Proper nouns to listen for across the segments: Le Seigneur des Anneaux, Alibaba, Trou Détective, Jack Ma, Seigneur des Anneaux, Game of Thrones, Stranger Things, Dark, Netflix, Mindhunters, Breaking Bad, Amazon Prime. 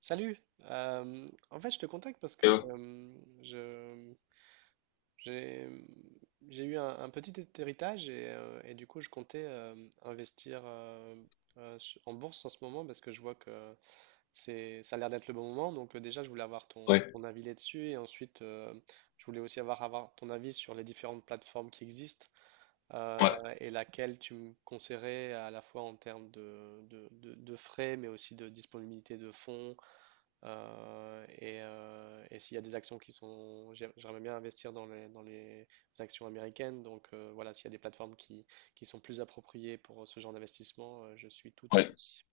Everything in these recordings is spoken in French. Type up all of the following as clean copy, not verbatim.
Salut. Euh, en fait, je te contacte parce Et que ouais, euh, je, j'ai, j'ai eu un petit héritage et du coup, je comptais investir en bourse en ce moment parce que je vois que ça a l'air d'être le bon moment. Donc déjà, je voulais avoir ton, ouais, ton avis là-dessus et ensuite, je voulais aussi avoir ton avis sur les différentes plateformes qui existent, euh, ouais. et laquelle tu me conseillerais à la fois en termes de frais mais aussi de disponibilité de fonds, et s'il y a des actions qui sont. J'aimerais bien investir dans les actions américaines. Donc voilà, s'il y a des plateformes qui sont plus appropriées pour ce genre d'investissement, je suis tout Ouais. ouïe.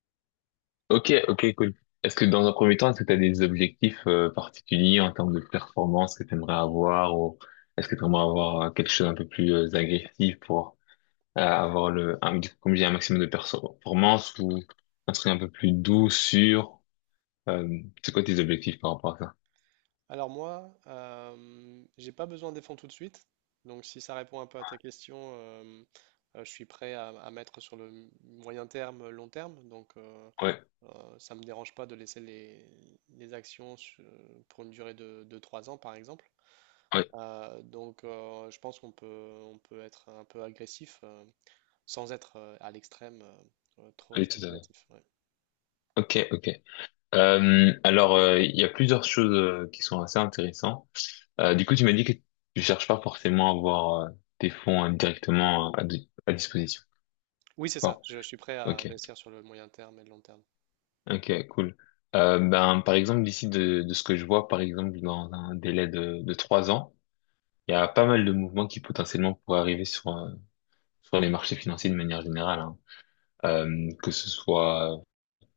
Ok, ok, cool. Est-ce que dans un premier temps, est-ce que tu as des objectifs particuliers en termes de performance que tu aimerais avoir ou est-ce que tu aimerais avoir quelque chose un peu plus agressif pour avoir le, un, du coup, comme j'ai un maximum de performance ou un truc un peu plus doux, sûr? Euh, c'est quoi tes objectifs par rapport à ça? Alors moi, j'ai pas besoin des fonds tout de suite. Donc si ça répond un peu à ta question, je suis prêt à mettre sur le moyen terme, long terme. Donc Ouais, euh, ça me dérange pas de laisser les actions pour une durée de 3 ans, par exemple. ouais, Donc je pense qu'on peut être un peu agressif, sans être à l'extrême, trop oui, tout à fait. spéculatif. Ouais. Ok, ok. Alors, il y a plusieurs choses qui sont assez intéressantes. Du coup, tu m'as dit que tu cherches pas forcément à avoir tes fonds directement hein, à disposition. Oui, c'est ça. Bon, Je suis prêt à ok, investir sur le moyen terme et le long terme. ok, cool. Ben, par exemple, de ce que je vois, par exemple, dans un délai de 3 ans, il y a pas mal de mouvements qui potentiellement pourraient arriver sur, sur les marchés financiers de manière générale, hein. Que ce soit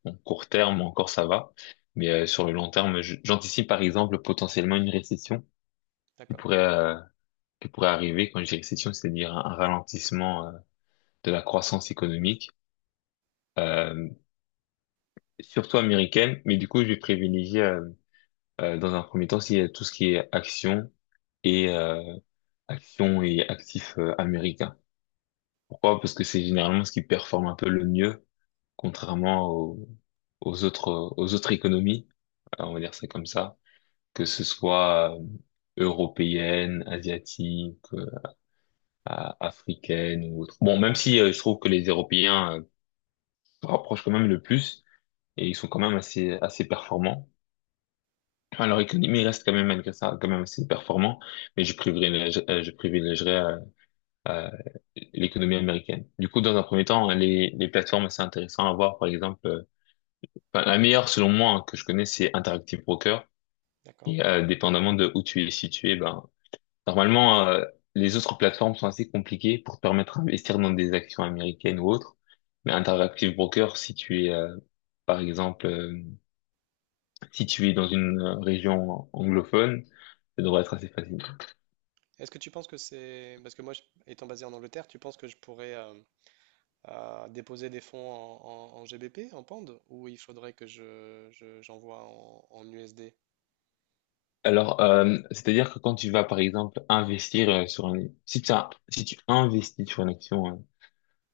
en court terme, encore ça va, mais sur le long terme, j'anticipe par exemple potentiellement une récession qui D'accord, pourrait, euh, qui pourrait arriver. Quand je dis récession, c'est-à-dire un ralentissement de la croissance économique, euh, surtout américaine. Mais du coup, je vais privilégier dans un premier temps si, tout ce qui est action et euh, et actifs américains. Pourquoi? Parce que c'est généralement ce qui performe un peu le mieux, contrairement aux autres économies, on va dire ça comme ça, que ce soit européenne, asiatique, africaine ou autre. Bon, même si je trouve que les Européens se rapprochent quand même le plus, et ils sont quand même assez, assez performants. Alors, l'économie reste quand même, malgré ça, quand même assez performant, mais je privilégierais euh, l'économie américaine. Du coup, dans un premier temps, les plateformes, c'est intéressant à voir, par exemple, enfin, la meilleure, selon moi, hein, que je connais, c'est Interactive Broker, d'accord. et dépendamment de où tu es situé, ben, normalement, les autres plateformes sont assez compliquées pour te permettre d'investir dans des actions américaines ou autres, mais Interactive Broker, si tu es, par exemple, si tu es dans une région anglophone, ça devrait être assez facile. Est-ce que tu penses que c'est. Parce que moi, étant basé en Angleterre, tu penses que je pourrais déposer des fonds en GBP, en pound, ou il faudrait que j'envoie en USD? Alors, c'est-à-dire que quand tu vas, par exemple, investir sur un... Si si tu investis sur une action euh,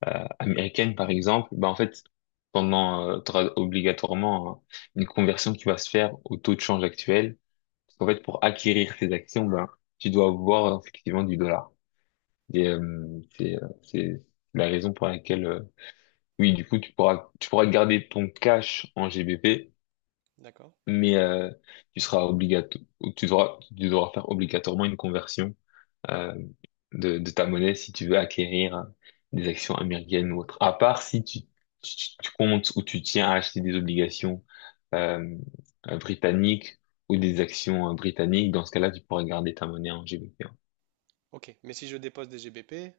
euh, américaine, par exemple, bah, en fait, pendant, tu auras obligatoirement une conversion qui va se faire au taux de change actuel. Parce qu'en fait, pour acquérir ces actions, ben tu dois avoir effectivement du dollar. Et, c'est la raison pour laquelle, oui, du coup, tu pourras garder ton cash en GBP, D'accord. mais tu seras obligato tu devras faire obligatoirement une conversion euh, de ta monnaie si tu veux acquérir des actions américaines ou autres. À part si tu comptes ou tu tiens à acheter des obligations euh, britanniques ou des actions britanniques, dans ce cas-là, tu pourras garder ta monnaie en GBP, hein. Ok. Mais si je dépose des GBP.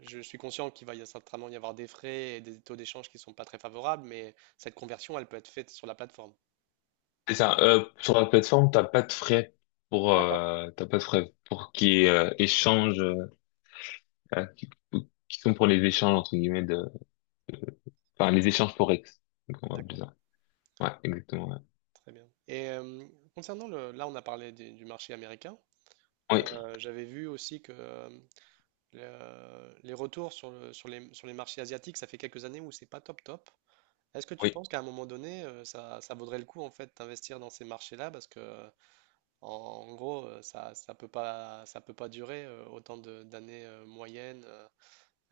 Je suis conscient qu'il va certainement y avoir des frais et des taux d'échange qui ne sont pas très favorables, mais cette conversion, elle peut être faite sur la plateforme. C'est ça. Sur la plateforme, t'as pas de frais pour D'accord, t'as pas de frais pour qui échange euh, qui, qui sont pour les échanges, entre guillemets, de, enfin, les échanges forex. Donc, on va appeler d'accord, ça. Ouais, exactement. Ouais. très bien. Et concernant là, on a parlé du marché américain. Oui, J'avais vu aussi que les retours sur les marchés asiatiques, ça fait quelques années où c'est pas top top. Est-ce que tu oui. penses qu'à un moment donné, ça vaudrait le coup en fait d'investir dans ces marchés-là parce que en gros, ça peut pas durer, autant d'années, moyennes. euh,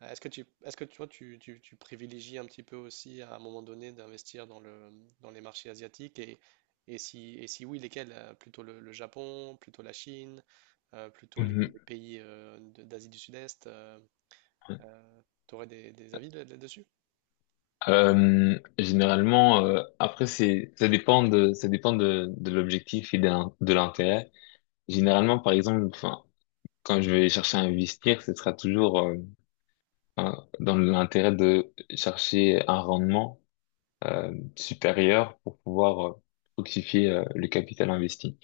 Euh, Est-ce que tu, est-ce que toi, tu privilégies un petit peu aussi à un moment donné d'investir dans les marchés asiatiques et si oui, lesquels? Plutôt le Japon, plutôt la Chine, plutôt les, Mhm. les pays, d'Asie du Sud-Est. Tu aurais des avis là-dessus? Généralement, après, ça dépend de l'objectif et de l'intérêt. Généralement, par exemple, enfin, quand je vais chercher à investir, ce sera toujours, dans l'intérêt de chercher un rendement, supérieur pour pouvoir, fructifier, le capital investi.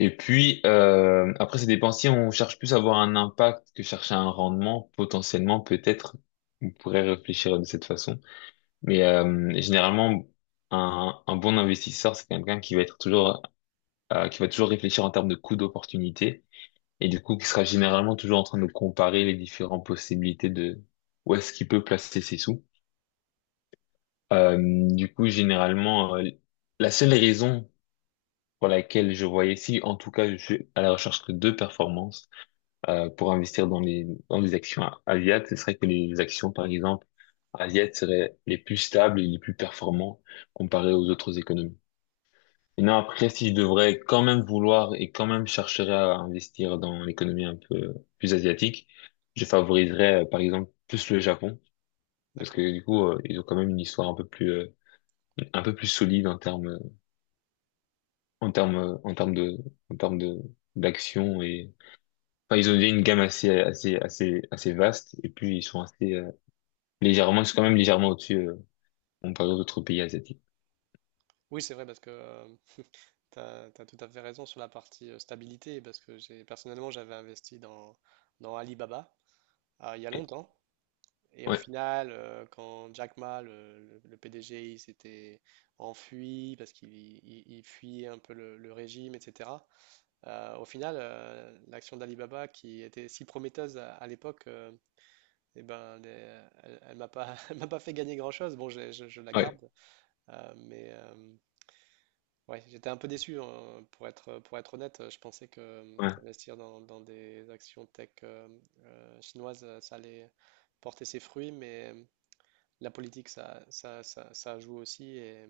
Et puis, après ces dépensiers, on cherche plus à avoir un impact que chercher un rendement. Potentiellement, peut-être, on pourrait réfléchir de cette façon. Mais généralement, un bon investisseur, c'est quelqu'un qui va être toujours, qui va toujours réfléchir en termes de coût d'opportunité et du coup, qui sera généralement toujours en train de comparer les différentes possibilités de où est-ce qu'il peut placer ses sous. Euh, du coup, généralement, la seule raison pour laquelle je voyais, si en tout cas, je suis à la recherche que de performances pour investir dans les actions asiates, ce serait que les actions, par exemple, asiates seraient les plus stables et les plus performantes comparées aux autres économies. Et non, après, si je devrais quand même vouloir et quand même chercherais à investir dans l'économie un peu plus asiatique, je favoriserais, par exemple, plus le Japon. Parce D'accord. que du coup, ils ont quand même une histoire un peu plus solide en termes, en termes, en termes de, d'action et, enfin, ils ont déjà une gamme assez, assez vaste et puis ils sont assez, légèrement, c'est quand même légèrement au-dessus, comparé aux autres pays asiatiques. Oui, c'est vrai parce que tu as tout à fait raison sur la partie, stabilité parce que j'ai personnellement j'avais investi dans Alibaba, il y a Ok. longtemps. Et au Ouais, final, quand Jack Ma, le PDG, il s'était enfui parce qu'il fuyait un peu le régime, etc. Au final, l'action d'Alibaba, qui était si prometteuse à l'époque, eh ben, elle elle m'a pas, elle m'a pas fait gagner grand-chose. Bon, je la ouais, garde, mais ouais, j'étais un peu déçu, hein, pour être honnête. Je pensais que ouais, investir dans des actions tech chinoises, ça allait porter ses fruits, mais la politique, ça joue aussi. Et,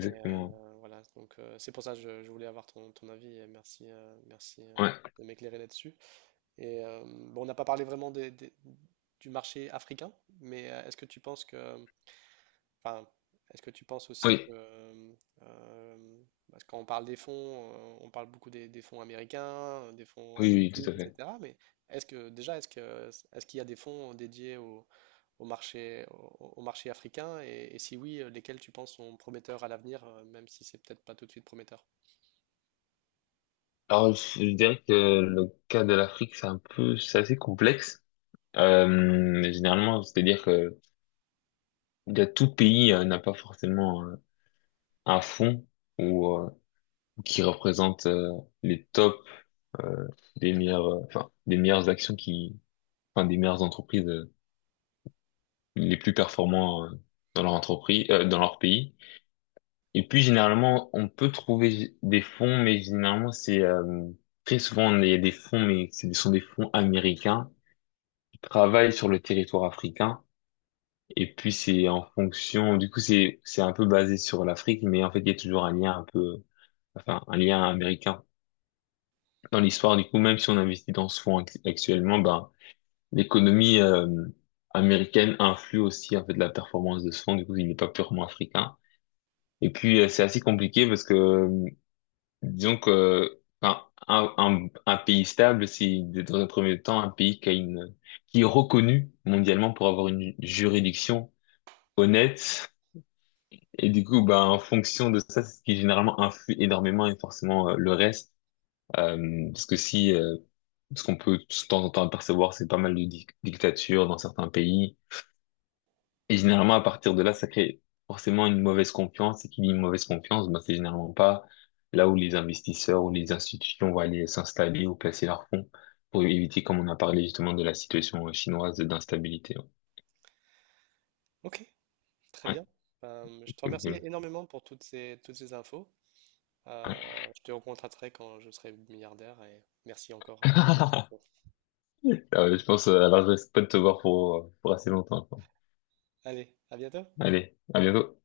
et, euh, voilà, donc euh, c'est pour ça que je voulais avoir ton avis et merci Ouais, de m'éclairer là-dessus. Et bon, on n'a pas parlé vraiment du marché africain, mais est-ce que tu penses que, enfin, est-ce que tu penses aussi que, oui, euh, euh, parce que quand on parle des fonds, on parle beaucoup des fonds américains, des fonds oui, oui, tout à asiatiques, fait. etc. Mais est-ce que déjà, est-ce qu'il y a des fonds dédiés aux au marché, au, au marché africain? Et si oui, lesquels tu penses sont prometteurs à l'avenir, même si c'est peut-être pas tout de suite prometteur? Alors, je dirais que le cas de l'Afrique, c'est un peu, c'est assez complexe. Généralement, c'est-à-dire que il y a tout pays n'a pas forcément un fond ou qui représente les tops euh, des meilleures, enfin, des meilleures actions qui, enfin, des meilleures entreprises les plus performants dans leur entreprise, dans leur pays. Et puis généralement, on peut trouver des fonds, mais généralement c'est très souvent il y a des fonds, mais ce sont des fonds américains qui travaillent sur le territoire africain. Et puis c'est en fonction, du coup c'est un peu basé sur l'Afrique, mais en fait il y a toujours un lien un peu, enfin un lien américain dans l'histoire. Du coup même si on investit dans ce fonds actuellement, ben l'économie américaine influe aussi en fait la performance de ce fonds. Du coup il n'est pas purement africain. Et puis c'est assez compliqué parce que disons que un pays stable, c'est dans un premier temps un pays qui a une, qui est reconnu mondialement pour avoir une juridiction honnête. Et du coup, ben, en fonction de ça, c'est ce qui généralement influe énormément et forcément le reste. Parce que si, ce qu'on peut de temps en temps apercevoir, c'est pas mal de dictatures dans certains pays. Et généralement, à partir de là, ça crée forcément une mauvaise confiance. Et qui dit une mauvaise confiance, ben, c'est généralement pas là où les investisseurs ou les institutions vont aller s'installer ou placer leurs fonds pour éviter, comme on a parlé justement de la situation chinoise d'instabilité. Ok, très Ouais, bien. Je te cool, remercie cool. énormément pour toutes ces infos. Ouais. Je te recontacterai quand je serai milliardaire et merci encore pour toutes ces infos. Je pense, alors je reste pas de te voir pour assez longtemps, quoi. Allez, à bientôt. Allez, à bientôt.